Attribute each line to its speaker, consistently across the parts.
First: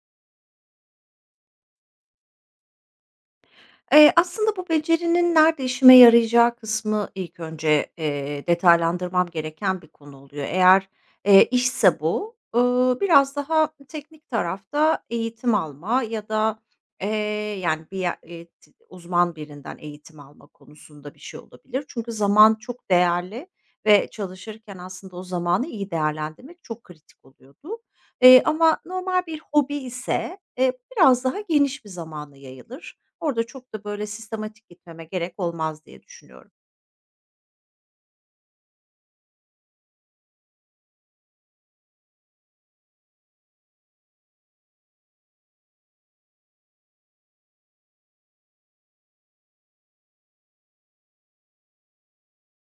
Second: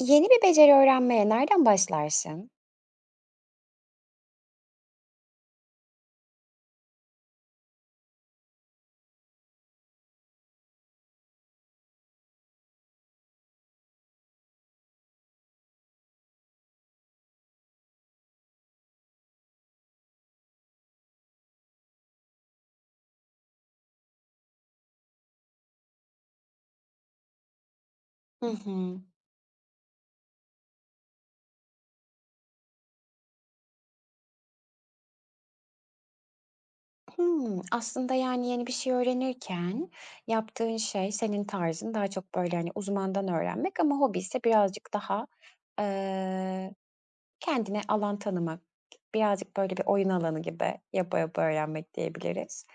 Speaker 1: Yeni bir beceri öğrenmeye nereden başlarsın?
Speaker 2: Aslında bu becerinin nerede işime yarayacağı kısmı ilk önce, detaylandırmam gereken bir konu oluyor. Eğer işse bu, biraz daha teknik tarafta eğitim alma ya da, eee, yani, bir ye t uzman birinden eğitim alma konusunda bir şey olabilir. Çünkü zaman çok değerli ve çalışırken aslında o zamanı iyi değerlendirmek çok kritik oluyordu. Eee,
Speaker 1: Hı
Speaker 2: ama
Speaker 1: hı.
Speaker 2: normal bir hobi ise, biraz daha geniş bir zamana yayılır. Orada çok da böyle sistematik gitmeme gerek olmaz diye düşünüyorum.
Speaker 1: Hımm, aslında, yani, yeni bir şey öğrenirken yaptığın şey senin tarzın daha çok, böyle, hani, uzmandan öğrenmek ama hobi ise birazcık daha, kendine alan tanımak, birazcık böyle bir oyun alanı gibi yapa yapa öğrenmek diyebiliriz.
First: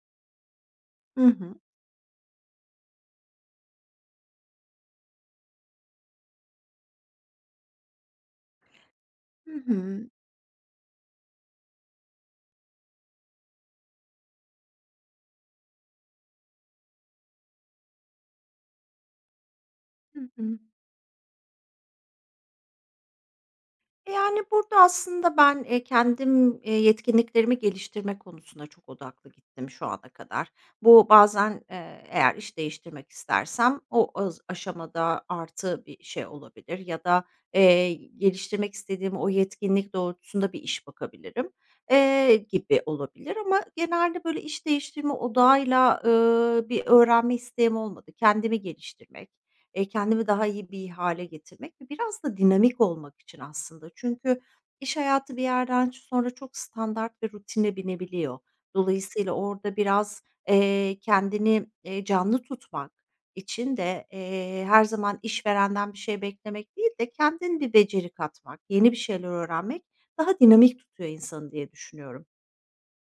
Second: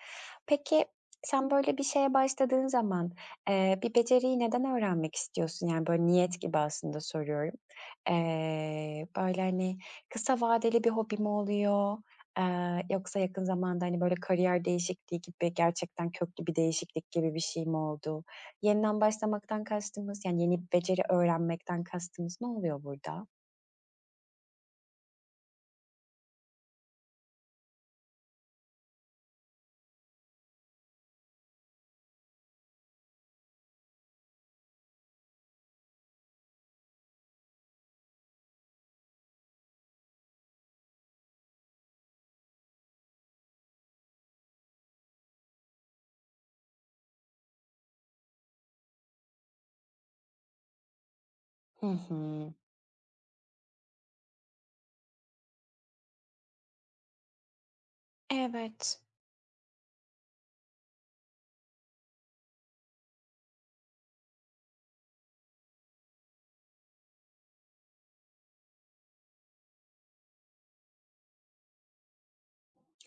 Speaker 1: Peki,
Speaker 2: Hı
Speaker 1: sen
Speaker 2: hı.
Speaker 1: böyle bir şeye başladığın zaman, bir beceriyi neden öğrenmek istiyorsun? Yani, böyle, niyet gibi aslında soruyorum. Böyle,
Speaker 2: Hı
Speaker 1: hani,
Speaker 2: hı.
Speaker 1: kısa vadeli bir hobi mi oluyor, yoksa yakın zamanda, hani, böyle, kariyer değişikliği gibi gerçekten köklü bir değişiklik gibi bir şey mi oldu? Yeniden başlamaktan
Speaker 2: Hı
Speaker 1: kastımız, yani, yeni
Speaker 2: hı.
Speaker 1: bir beceri öğrenmekten kastımız ne oluyor burada?
Speaker 2: Yani, burada aslında ben, kendim, yetkinliklerimi geliştirme konusuna çok odaklı gittim şu ana kadar. Bu bazen, eğer iş değiştirmek istersem o az aşamada artı bir şey olabilir ya da, geliştirmek istediğim o yetkinlik doğrultusunda bir iş bakabilirim, gibi olabilir ama genelde, böyle, iş değiştirme odağıyla, bir öğrenme isteğim olmadı. Kendimi daha iyi bir hale getirmek
Speaker 1: Hı
Speaker 2: ve
Speaker 1: hı.
Speaker 2: biraz da dinamik olmak için aslında. Çünkü iş hayatı bir yerden sonra çok standart ve rutine binebiliyor.
Speaker 1: Evet,
Speaker 2: Dolayısıyla orada biraz, kendini, canlı tutmak için de, her zaman işverenden bir şey beklemek değil de kendin bir beceri katmak, yeni bir şeyler öğrenmek daha dinamik tutuyor insanı diye düşünüyorum.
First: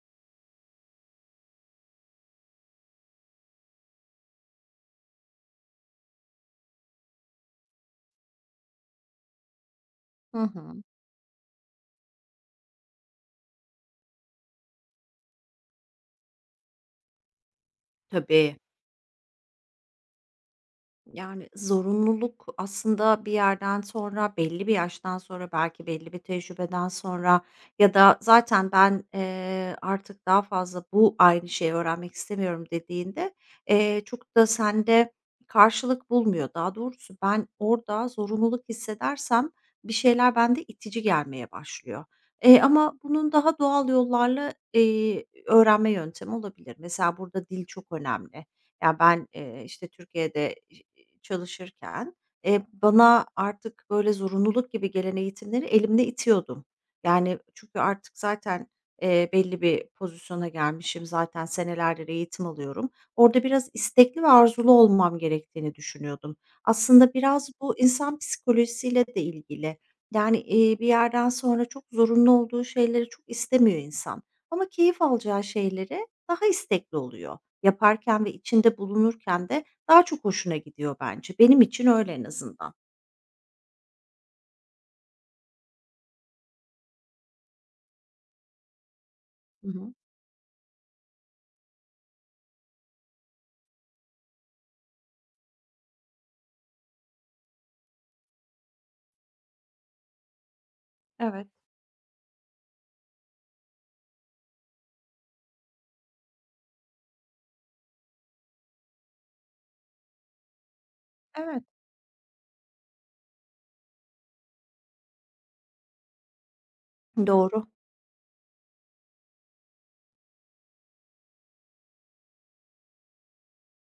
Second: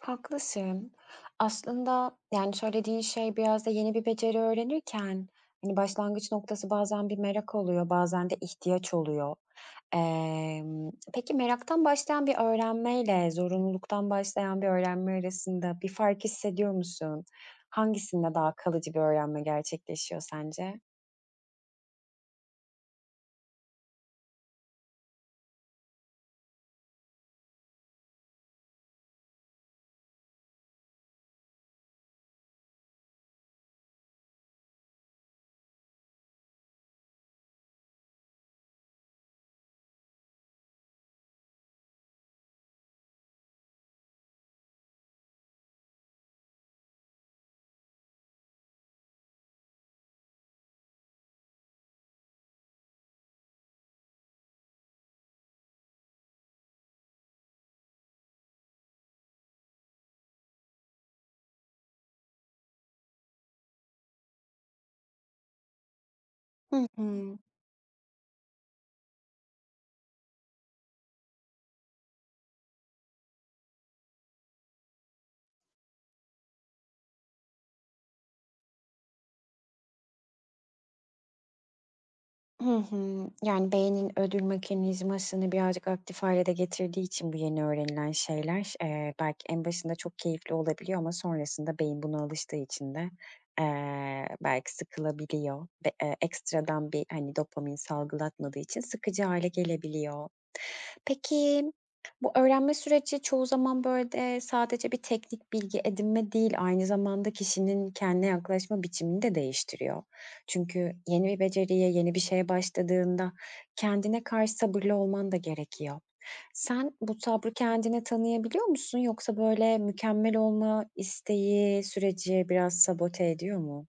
Speaker 1: haklısın. Aslında, yani, söylediğin şey biraz da yeni bir beceri öğrenirken, hani, başlangıç noktası bazen bir merak oluyor, bazen de ihtiyaç oluyor.
Speaker 2: Hı hı.
Speaker 1: Peki, meraktan başlayan bir öğrenmeyle zorunluluktan başlayan bir öğrenme arasında bir fark hissediyor musun? Hangisinde daha
Speaker 2: Tabii.
Speaker 1: kalıcı bir öğrenme gerçekleşiyor sence?
Speaker 2: Yani, zorunluluk aslında bir yerden sonra, belli bir yaştan sonra, belki belli bir tecrübeden sonra ya da zaten ben, artık daha fazla bu aynı şeyi öğrenmek istemiyorum dediğinde, çok da sende karşılık bulmuyor. Daha doğrusu ben orada zorunluluk hissedersem bir şeyler bende itici gelmeye başlıyor. Ama bunun daha doğal yollarla, öğrenme yöntemi olabilir. Mesela burada dil çok önemli. Ya, ben, işte, Türkiye'de çalışırken, bana artık böyle zorunluluk gibi gelen eğitimleri elimle itiyordum. Yani, çünkü artık zaten, belli bir pozisyona gelmişim. Zaten senelerdir eğitim alıyorum. Orada biraz istekli ve arzulu olmam gerektiğini düşünüyordum.
Speaker 1: Hı
Speaker 2: Aslında
Speaker 1: hı.
Speaker 2: biraz bu insan psikolojisiyle de ilgili. Yani, bir yerden sonra çok zorunlu olduğu şeyleri çok istemiyor insan ama keyif alacağı şeylere daha istekli oluyor. Yaparken ve içinde bulunurken de daha çok hoşuna gidiyor bence. Benim için öyle en azından.
Speaker 1: Hı hı. Yani, beynin ödül mekanizmasını birazcık aktif hale de getirdiği için bu yeni öğrenilen şeyler, belki en
Speaker 2: Hı hı.
Speaker 1: başında çok keyifli olabiliyor ama sonrasında beyin buna alıştığı için de, belki sıkılabiliyor ve, ekstradan bir, hani, dopamin salgılatmadığı için sıkıcı hale gelebiliyor.
Speaker 2: Evet.
Speaker 1: Peki, bu öğrenme süreci çoğu zaman, böyle, de sadece bir teknik bilgi edinme değil, aynı zamanda kişinin kendine yaklaşma biçimini de değiştiriyor. Çünkü yeni bir
Speaker 2: Evet.
Speaker 1: beceriye, yeni bir şeye başladığında kendine karşı sabırlı olman da gerekiyor. Sen bu sabrı
Speaker 2: Doğru.
Speaker 1: kendine tanıyabiliyor musun yoksa böyle mükemmel olma isteği süreci biraz sabote ediyor mu?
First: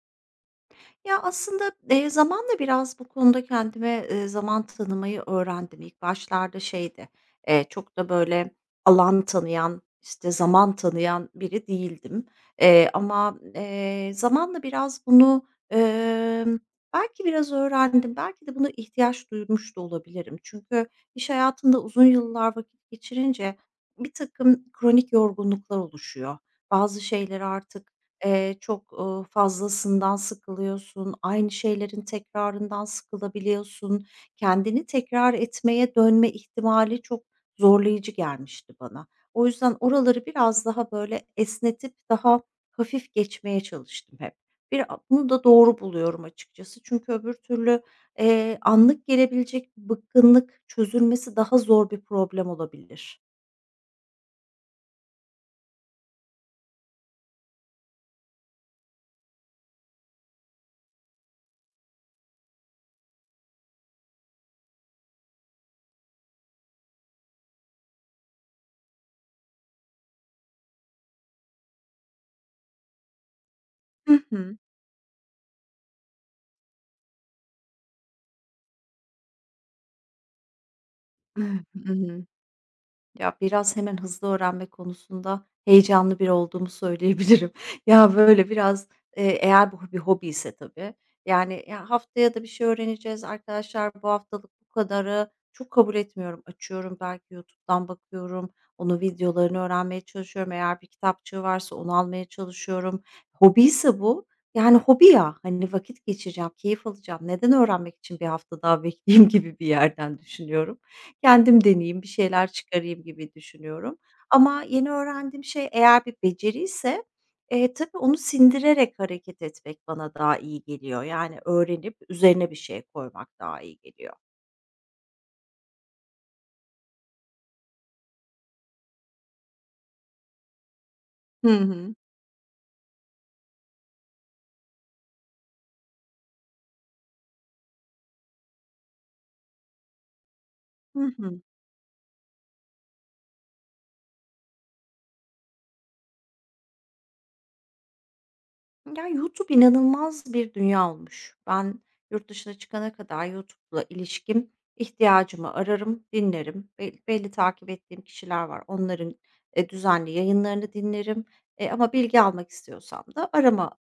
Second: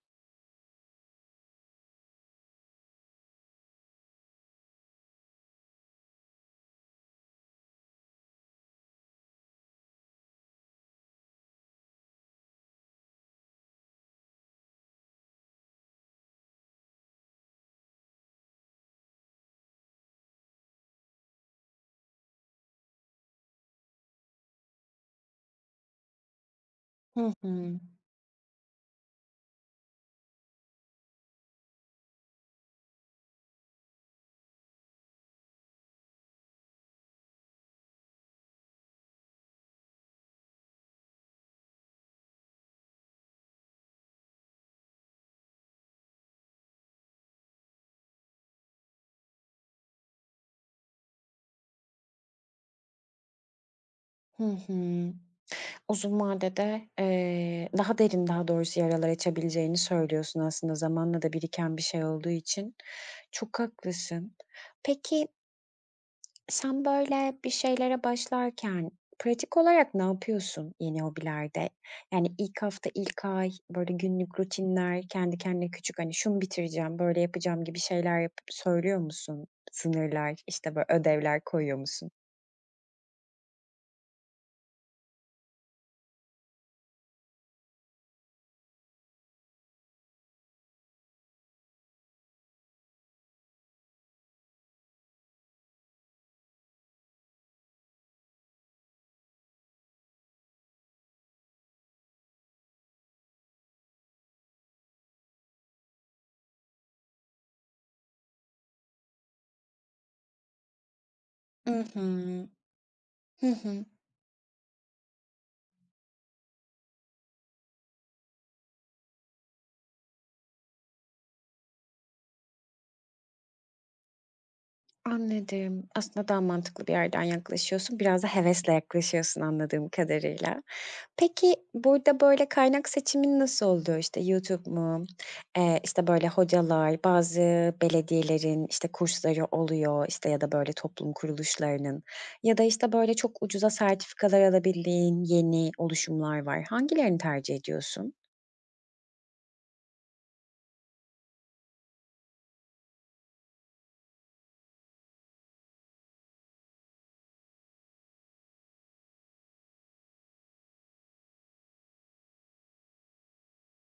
Speaker 2: Ya, aslında, zamanla biraz bu konuda kendime, zaman tanımayı öğrendim. İlk başlarda şeydi, çok da böyle alan tanıyan, işte, zaman tanıyan biri değildim. Ama zamanla biraz bunu, belki biraz öğrendim, belki de buna ihtiyaç duymuş da olabilirim. Çünkü iş hayatında uzun yıllar vakit geçirince bir takım kronik yorgunluklar oluşuyor. Bazı
Speaker 1: Hı
Speaker 2: şeyleri
Speaker 1: hı.
Speaker 2: artık Eee, çok, ııı, fazlasından sıkılıyorsun, aynı şeylerin tekrarından sıkılabiliyorsun. Kendini tekrar etmeye dönme ihtimali çok zorlayıcı gelmişti bana. O yüzden oraları biraz daha, böyle, esnetip daha hafif geçmeye çalıştım hep. Bir bunu da doğru buluyorum açıkçası. Çünkü öbür türlü, anlık gelebilecek bıkkınlık çözülmesi daha zor bir problem olabilir.
Speaker 1: Hı hı. Uzun vadede, daha derin, daha doğrusu yaralar açabileceğini söylüyorsun aslında zamanla da biriken bir şey olduğu için. Çok haklısın. Peki, sen böyle bir şeylere başlarken pratik olarak ne yapıyorsun yeni hobilerde? Yani ilk hafta, ilk ay böyle
Speaker 2: Hı
Speaker 1: günlük
Speaker 2: hı.
Speaker 1: rutinler, kendi kendine küçük hani şunu bitireceğim, böyle yapacağım gibi şeyler yapıp söylüyor musun? Sınırlar, işte böyle ödevler
Speaker 2: Hı
Speaker 1: koyuyor musun?
Speaker 2: hı. Ya, biraz hemen hızlı öğrenme konusunda heyecanlı biri olduğumu söyleyebilirim. Ya, böyle biraz, eğer bu bir hobi ise tabii, yani, ya, haftaya da bir şey öğreneceğiz arkadaşlar, bu haftalık bu kadarı çok kabul etmiyorum. Açıyorum belki YouTube'dan bakıyorum, onun videolarını öğrenmeye çalışıyorum. Eğer bir kitapçığı varsa onu almaya çalışıyorum. Hobi ise bu, yani, hobi ya, hani, vakit geçireceğim, keyif alacağım. Neden öğrenmek için bir hafta daha bekleyeyim gibi bir yerden düşünüyorum. Kendim
Speaker 1: Hı
Speaker 2: deneyeyim, bir
Speaker 1: hı.
Speaker 2: şeyler çıkarayım gibi
Speaker 1: Hı hı.
Speaker 2: düşünüyorum. Ama yeni öğrendiğim şey eğer bir beceriyse, tabii onu sindirerek hareket etmek bana daha iyi geliyor. Yani öğrenip üzerine bir şey koymak daha iyi geliyor.
Speaker 1: Anladım. Aslında daha mantıklı bir yerden yaklaşıyorsun. Biraz da hevesle yaklaşıyorsun anladığım kadarıyla.
Speaker 2: Hı
Speaker 1: Peki
Speaker 2: hı.
Speaker 1: burada böyle kaynak seçimin nasıl oldu? İşte YouTube mu? İşte böyle hocalar, bazı belediyelerin işte kursları oluyor işte ya da böyle
Speaker 2: Hı
Speaker 1: toplum
Speaker 2: hı.
Speaker 1: kuruluşlarının ya da işte böyle çok ucuza sertifikalar alabildiğin yeni oluşumlar var. Hangilerini tercih ediyorsun?
Speaker 2: Ya, YouTube inanılmaz bir dünya olmuş. Ben yurt dışına çıkana kadar YouTube'la ilişkim, ihtiyacımı ararım, dinlerim. Belli takip ettiğim kişiler var. Onların, düzenli yayınlarını dinlerim, ama bilgi almak istiyorsam da arama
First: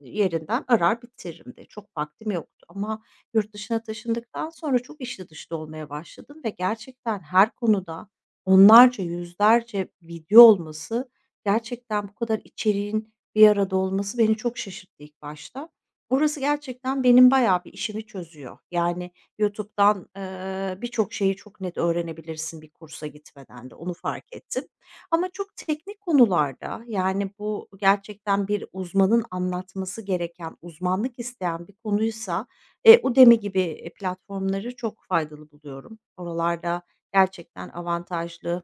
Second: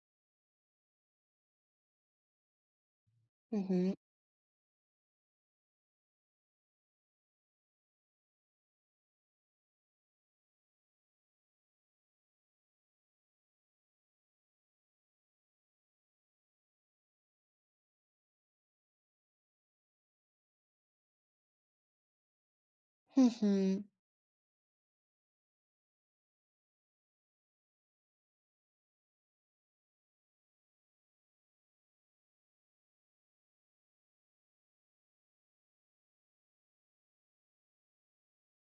Speaker 2: yerinden arar bitiririm de. Çok vaktim yoktu ama yurt
Speaker 1: Hı
Speaker 2: dışına
Speaker 1: hı.
Speaker 2: taşındıktan sonra çok içli dışlı olmaya başladım ve gerçekten her konuda onlarca, yüzlerce video olması gerçekten bu kadar içeriğin bir arada olması beni çok şaşırttı ilk başta. Orası gerçekten benim bayağı bir işimi çözüyor. Yani YouTube'dan, birçok şeyi çok net öğrenebilirsin bir kursa
Speaker 1: Hı
Speaker 2: gitmeden de,
Speaker 1: hı.
Speaker 2: onu fark ettim. Ama çok teknik konularda, yani bu gerçekten bir uzmanın anlatması gereken, uzmanlık isteyen bir konuysa, Udemy gibi, platformları çok faydalı buluyorum. Oralarda gerçekten avantajlı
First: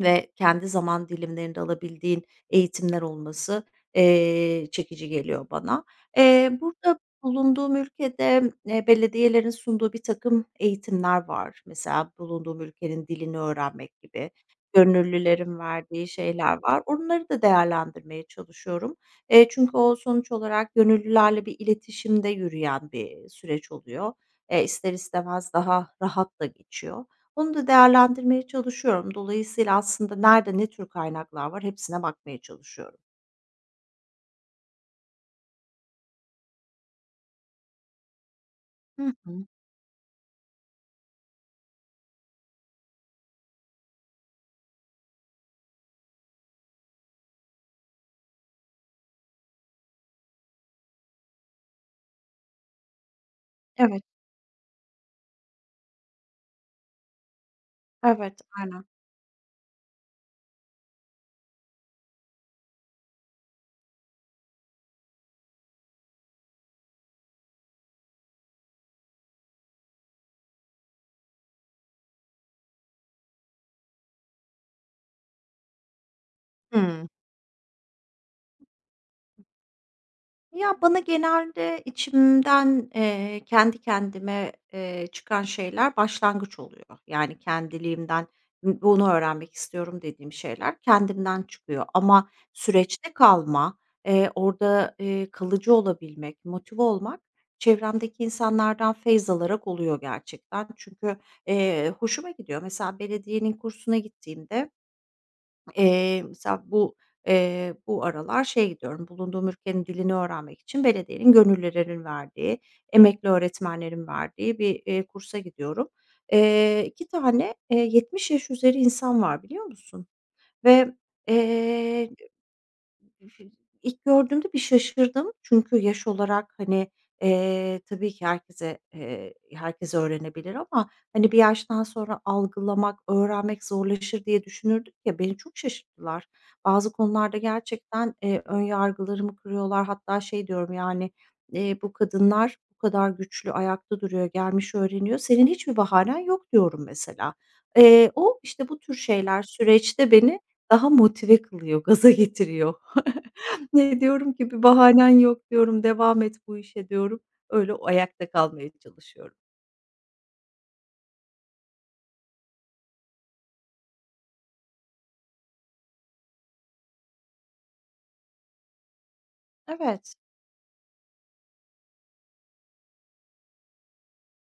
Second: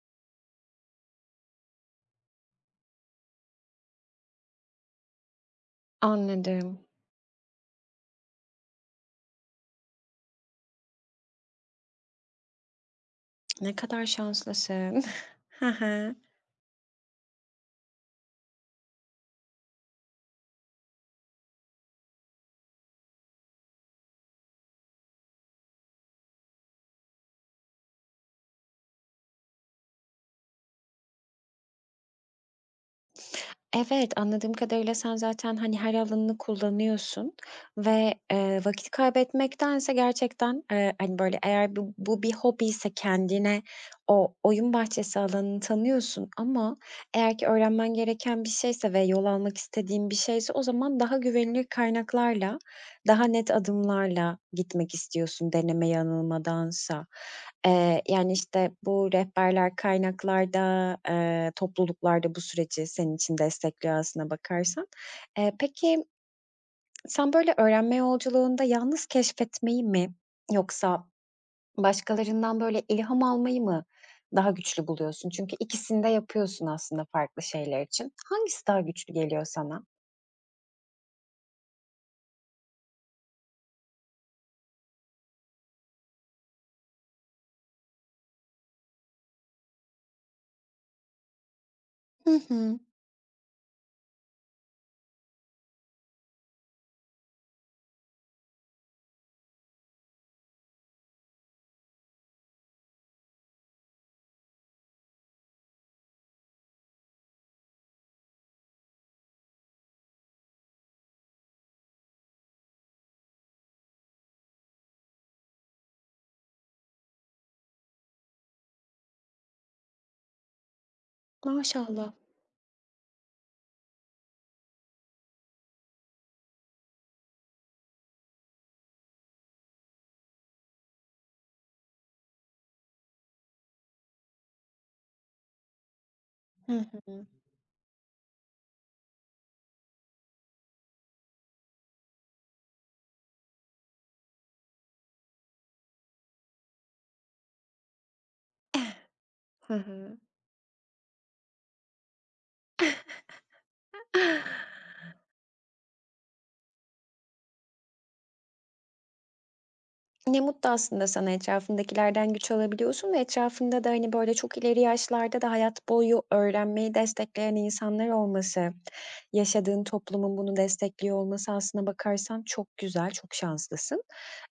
Speaker 2: ve kendi zaman dilimlerinde alabildiğin eğitimler olması, çekici geliyor bana. Eee,
Speaker 1: Anladım.
Speaker 2: burada bulunduğum ülkede, belediyelerin sunduğu bir takım eğitimler var. Mesela bulunduğum ülkenin dilini
Speaker 1: Ne
Speaker 2: öğrenmek
Speaker 1: kadar
Speaker 2: gibi
Speaker 1: şanslısın.
Speaker 2: gönüllülerin
Speaker 1: Hı
Speaker 2: verdiği
Speaker 1: hı.
Speaker 2: şeyler var. Onları da değerlendirmeye çalışıyorum. Çünkü o sonuç olarak gönüllülerle bir iletişimde yürüyen bir süreç oluyor. İster istemez daha rahat da geçiyor. Onu da değerlendirmeye çalışıyorum. Dolayısıyla aslında nerede ne tür kaynaklar var hepsine bakmaya çalışıyorum.
Speaker 1: Evet, anladığım kadarıyla sen zaten, hani, her alanını kullanıyorsun ve, vakit
Speaker 2: Hı hı.
Speaker 1: kaybetmektense gerçekten, hani, böyle, eğer bu bir hobi ise kendine o oyun bahçesi alanını tanıyorsun ama eğer ki öğrenmen gereken bir şeyse ve yol almak istediğin bir şeyse o zaman daha güvenilir kaynaklarla daha net
Speaker 2: Evet,
Speaker 1: adımlarla gitmek istiyorsun deneme yanılmadansa. Yani,
Speaker 2: evet,
Speaker 1: işte,
Speaker 2: aynen.
Speaker 1: bu rehberler kaynaklarda, topluluklarda bu süreci senin için destekliyor aslına bakarsan. Peki, sen böyle öğrenme yolculuğunda yalnız keşfetmeyi mi yoksa başkalarından böyle ilham almayı mı daha güçlü buluyorsun? Çünkü ikisini de yapıyorsun aslında
Speaker 2: Hıı.
Speaker 1: farklı şeyler için. Hangisi daha güçlü geliyor sana?
Speaker 2: Ya, bana genelde içimden, kendi kendime, çıkan şeyler başlangıç oluyor. Yani, kendiliğimden, bunu öğrenmek istiyorum dediğim şeyler kendimden çıkıyor ama
Speaker 1: Hı hı.
Speaker 2: süreçte kalma, orada, kalıcı olabilmek, motive olmak çevremdeki insanlardan feyz alarak oluyor gerçekten. Çünkü, hoşuma gidiyor. Mesela belediyenin kursuna gittiğimde mesela bu, bu aralar şeye gidiyorum, bulunduğum ülkenin dilini öğrenmek için belediyenin gönüllülerin verdiği, emekli öğretmenlerin verdiği bir, kursa gidiyorum. 2 tane, 70 yaş üzeri insan var biliyor musun? Ve, eee
Speaker 1: Maşallah.
Speaker 2: İlk gördüğümde bir şaşırdım. Çünkü yaş olarak, hani, tabii ki herkese, herkes öğrenebilir ama, hani, bir yaştan sonra algılamak, öğrenmek zorlaşır diye düşünürdük ya, beni çok şaşırttılar.
Speaker 1: Hı
Speaker 2: Bazı
Speaker 1: hı.
Speaker 2: konularda gerçekten, ön yargılarımı kırıyorlar. Hatta şey diyorum, yani, "Bu kadınlar bu kadar güçlü ayakta duruyor, gelmiş öğreniyor. Senin hiçbir bahanen yok." diyorum mesela. O, işte, bu tür şeyler
Speaker 1: Hı
Speaker 2: süreçte
Speaker 1: hı.
Speaker 2: beni daha motive kılıyor, gaza getiriyor. Ne diyorum ki bir bahanen yok diyorum, devam et bu işe diyorum. Öyle o ayakta kalmaya çalışıyorum.
Speaker 1: Ne mutlu aslında sana, etrafındakilerden güç alabiliyorsun ve etrafında da, hani, böyle, çok ileri yaşlarda da hayat boyu öğrenmeyi destekleyen insanlar olması, yaşadığın
Speaker 2: Evet,
Speaker 1: toplumun bunu destekliyor olması aslına bakarsan çok güzel, çok şanslısın.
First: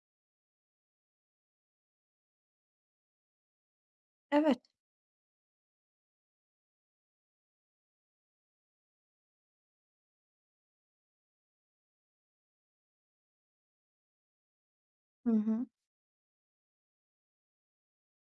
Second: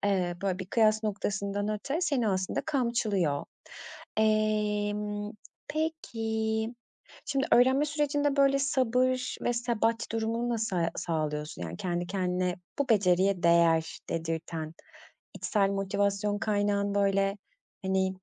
Speaker 1: Böyle, bir kıyas noktasından öte seni aslında kamçılıyor.
Speaker 2: evet.
Speaker 1: Emm, peki, şimdi öğrenme sürecinde, böyle, sabır ve sebat durumunu nasıl sağlıyorsun? Yani kendi kendine, "Bu beceriye değer." dedirten
Speaker 2: Hı hı.
Speaker 1: İçsel motivasyon kaynağın, böyle, hani,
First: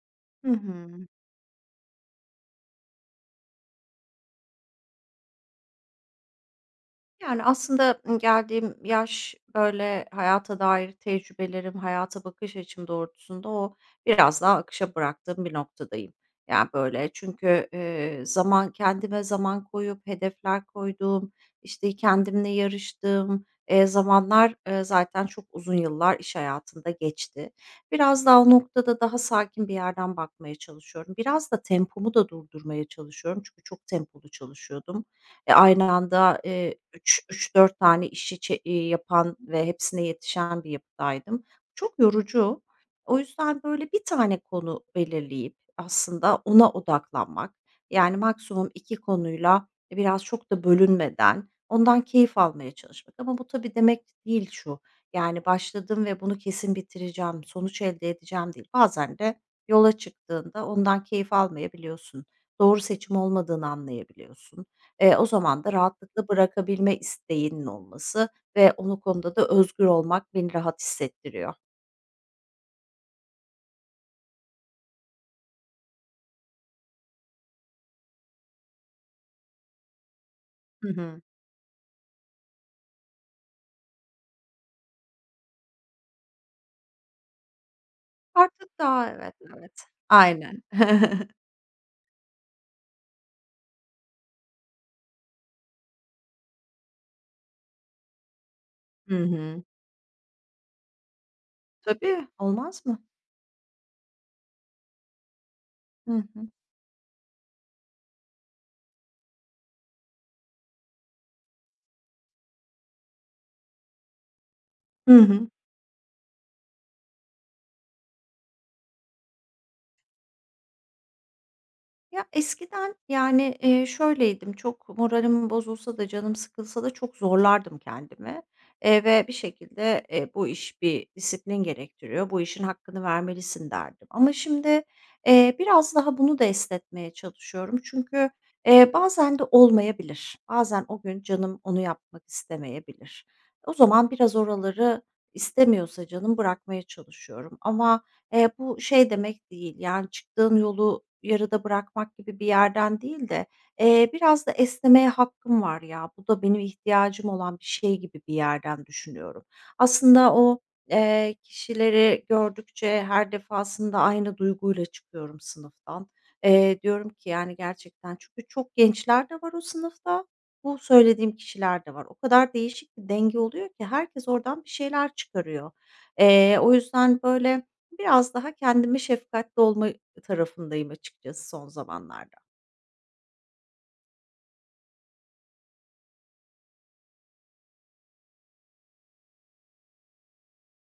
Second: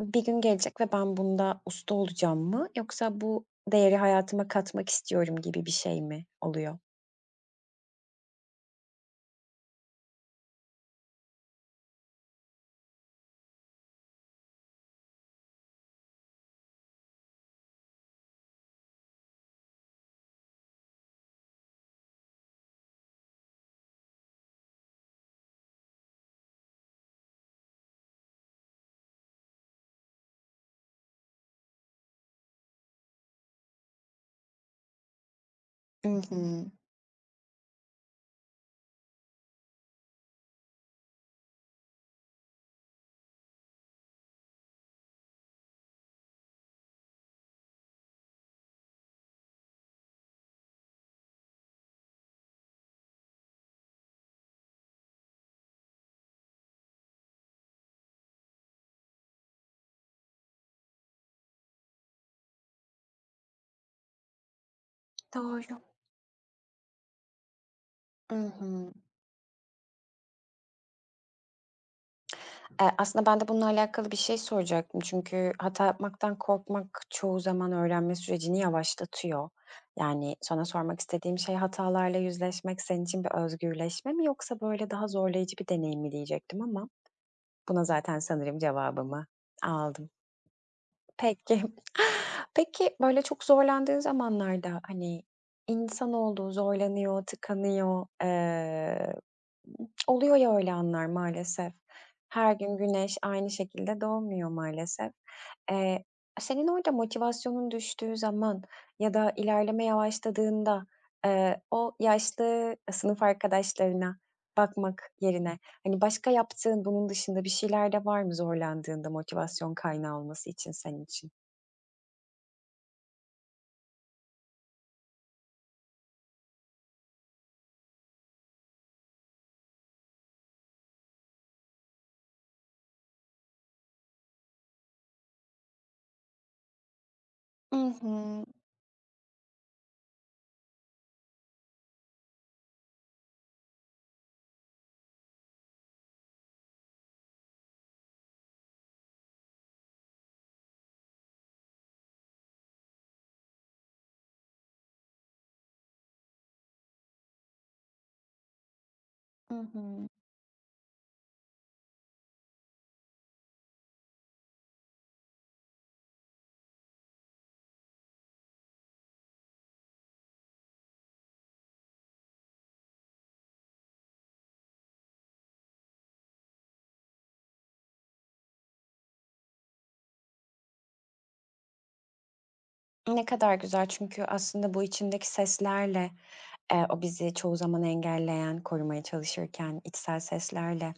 Speaker 1: "Bir gün
Speaker 2: Hı
Speaker 1: gelecek ve
Speaker 2: hı.
Speaker 1: ben bunda usta olacağım." mı yoksa "Bu değeri hayatıma katmak istiyorum." gibi bir şey mi oluyor?
Speaker 2: Yani, aslında, geldiğim yaş, böyle, hayata dair tecrübelerim, hayata bakış açım doğrultusunda o biraz daha akışa bıraktığım bir noktadayım. Yani, böyle, çünkü, kendime zaman koyup hedefler koyduğum, işte, kendimle yarıştığım, zamanlar, zaten çok uzun yıllar iş hayatında geçti. Biraz daha o noktada daha sakin bir yerden bakmaya çalışıyorum. Biraz da tempomu da durdurmaya çalışıyorum çünkü çok tempolu çalışıyordum. Aynı
Speaker 1: I hı.
Speaker 2: anda, 3-4 tane işi yapan ve hepsine yetişen bir yapıdaydım. Çok yorucu. O yüzden, böyle, bir tane konu belirleyip aslında ona odaklanmak, yani, maksimum 2 konuyla biraz çok da bölünmeden ondan keyif almaya çalışmak ama bu tabii demek değil şu, yani, başladım ve bunu kesin bitireceğim, sonuç elde edeceğim değil. Bazen de yola çıktığında ondan keyif almayabiliyorsun. Doğru seçim olmadığını anlayabiliyorsun. O zaman da
Speaker 1: Doğru.
Speaker 2: rahatlıkla bırakabilme isteğinin olması
Speaker 1: I
Speaker 2: ve
Speaker 1: hı.
Speaker 2: o konuda da özgür olmak beni rahat hissettiriyor.
Speaker 1: Aslında ben de bununla alakalı bir şey soracaktım. Çünkü hata yapmaktan korkmak çoğu zaman öğrenme sürecini yavaşlatıyor. Yani, sana
Speaker 2: Hı
Speaker 1: sormak
Speaker 2: hı.
Speaker 1: istediğim şey, hatalarla yüzleşmek senin için bir özgürleşme mi yoksa, böyle, daha zorlayıcı bir deneyim mi diyecektim ama buna zaten sanırım
Speaker 2: Artık daha
Speaker 1: cevabımı
Speaker 2: evet, evet.
Speaker 1: aldım.
Speaker 2: Aynen.
Speaker 1: Peki. Peki, böyle, çok zorlandığın zamanlarda, hani, insan olduğu zorlanıyor, tıkanıyor,
Speaker 2: Hı hı.
Speaker 1: oluyor ya öyle anlar maalesef.
Speaker 2: Tabii.
Speaker 1: Her gün
Speaker 2: Olmaz mı?
Speaker 1: güneş aynı şekilde doğmuyor maalesef. Eee,
Speaker 2: Hı hı.
Speaker 1: senin orada motivasyonun düştüğü zaman ya da ilerleme yavaşladığında, o yaşlı sınıf arkadaşlarına bakmak
Speaker 2: Hı hı.
Speaker 1: yerine, hani, başka yaptığın bunun dışında bir şeyler de var mı zorlandığında motivasyon kaynağı olması için senin için?
Speaker 2: Ya, eskiden, yani, şöyleydim, çok moralim bozulsa da, canım sıkılsa da çok zorlardım kendimi, ve bir şekilde, bu iş bir disiplin gerektiriyor, bu işin hakkını vermelisin derdim. Ama şimdi, biraz daha bunu da esnetmeye
Speaker 1: I
Speaker 2: çalışıyorum. Çünkü,
Speaker 1: hı.
Speaker 2: bazen de olmayabilir. Bazen o gün canım onu yapmak istemeyebilir. O zaman biraz oraları istemiyorsa canım bırakmaya çalışıyorum. Ama bu şey demek değil, yani, çıktığın yolu yarıda bırakmak gibi bir yerden değil de, biraz da esnemeye hakkım var ya, bu da benim ihtiyacım olan bir şey gibi bir yerden düşünüyorum.
Speaker 1: I hı.
Speaker 2: Aslında o, kişileri gördükçe her defasında aynı duyguyla çıkıyorum sınıftan. Diyorum ki, yani, gerçekten çünkü çok gençler de var o sınıfta, bu söylediğim kişiler de var. O kadar değişik bir denge oluyor ki herkes oradan bir şeyler çıkarıyor. O yüzden, biraz daha kendime şefkatli olma tarafındayım açıkçası son zamanlarda.
Speaker 1: Ne kadar güzel, çünkü aslında bu içindeki seslerle, o bizi çoğu zaman engelleyen, korumaya çalışırken içsel seslerle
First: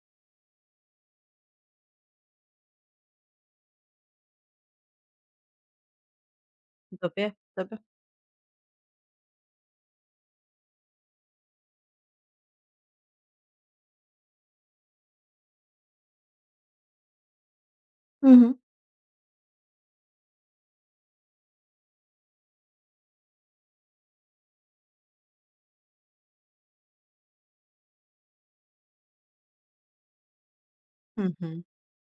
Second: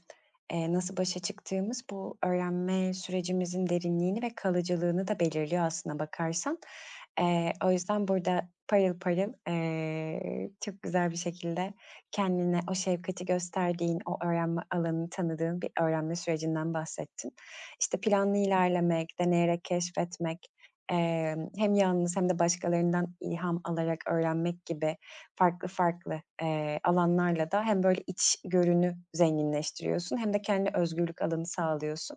Speaker 1: Nasıl başa çıktığımız bu öğrenme sürecimizin derinliğini ve kalıcılığını da belirliyor aslına bakarsan.
Speaker 2: Tabii,
Speaker 1: O
Speaker 2: tabii.
Speaker 1: yüzden burada parıl parıl, çok güzel bir şekilde kendine o şefkati gösterdiğin, o öğrenme alanını tanıdığın bir öğrenme sürecinden bahsettin. İşte,
Speaker 2: Hı
Speaker 1: planlı
Speaker 2: hı.
Speaker 1: ilerlemek, deneyerek keşfetmek, hem yalnız hem de başkalarından ilham alarak öğrenmek gibi farklı farklı, alanlarla da hem böyle içgörünü zenginleştiriyorsun hem de kendi özgürlük
Speaker 2: Hı
Speaker 1: alanı
Speaker 2: hı.
Speaker 1: sağlıyorsun.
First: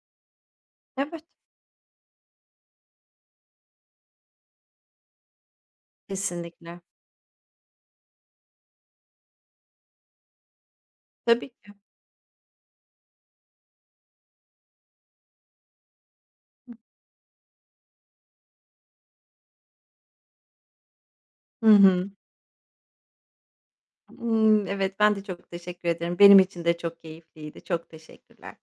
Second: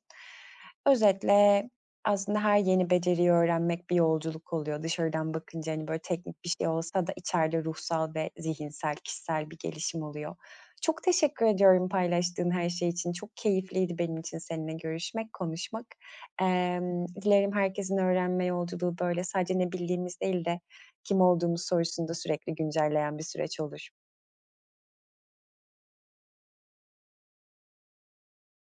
Speaker 2: Evet,
Speaker 1: Özetle aslında her yeni beceriyi öğrenmek bir yolculuk oluyor. Dışarıdan bakınca, hani, böyle teknik bir şey
Speaker 2: kesinlikle.
Speaker 1: olsa da içeride ruhsal ve zihinsel, kişisel bir gelişim oluyor. Çok teşekkür
Speaker 2: Tabii ki.
Speaker 1: ediyorum paylaştığın her şey için. Çok keyifliydi benim için seninle görüşmek, konuşmak. Dilerim herkesin öğrenme yolculuğu böyle sadece ne bildiğimiz değil de kim olduğumuz
Speaker 2: Hı
Speaker 1: sorusunu
Speaker 2: hı.
Speaker 1: da sürekli güncelleyen bir süreç olur.
Speaker 2: Evet, ben de çok teşekkür ederim. Benim için de çok keyifliydi. Çok teşekkürler.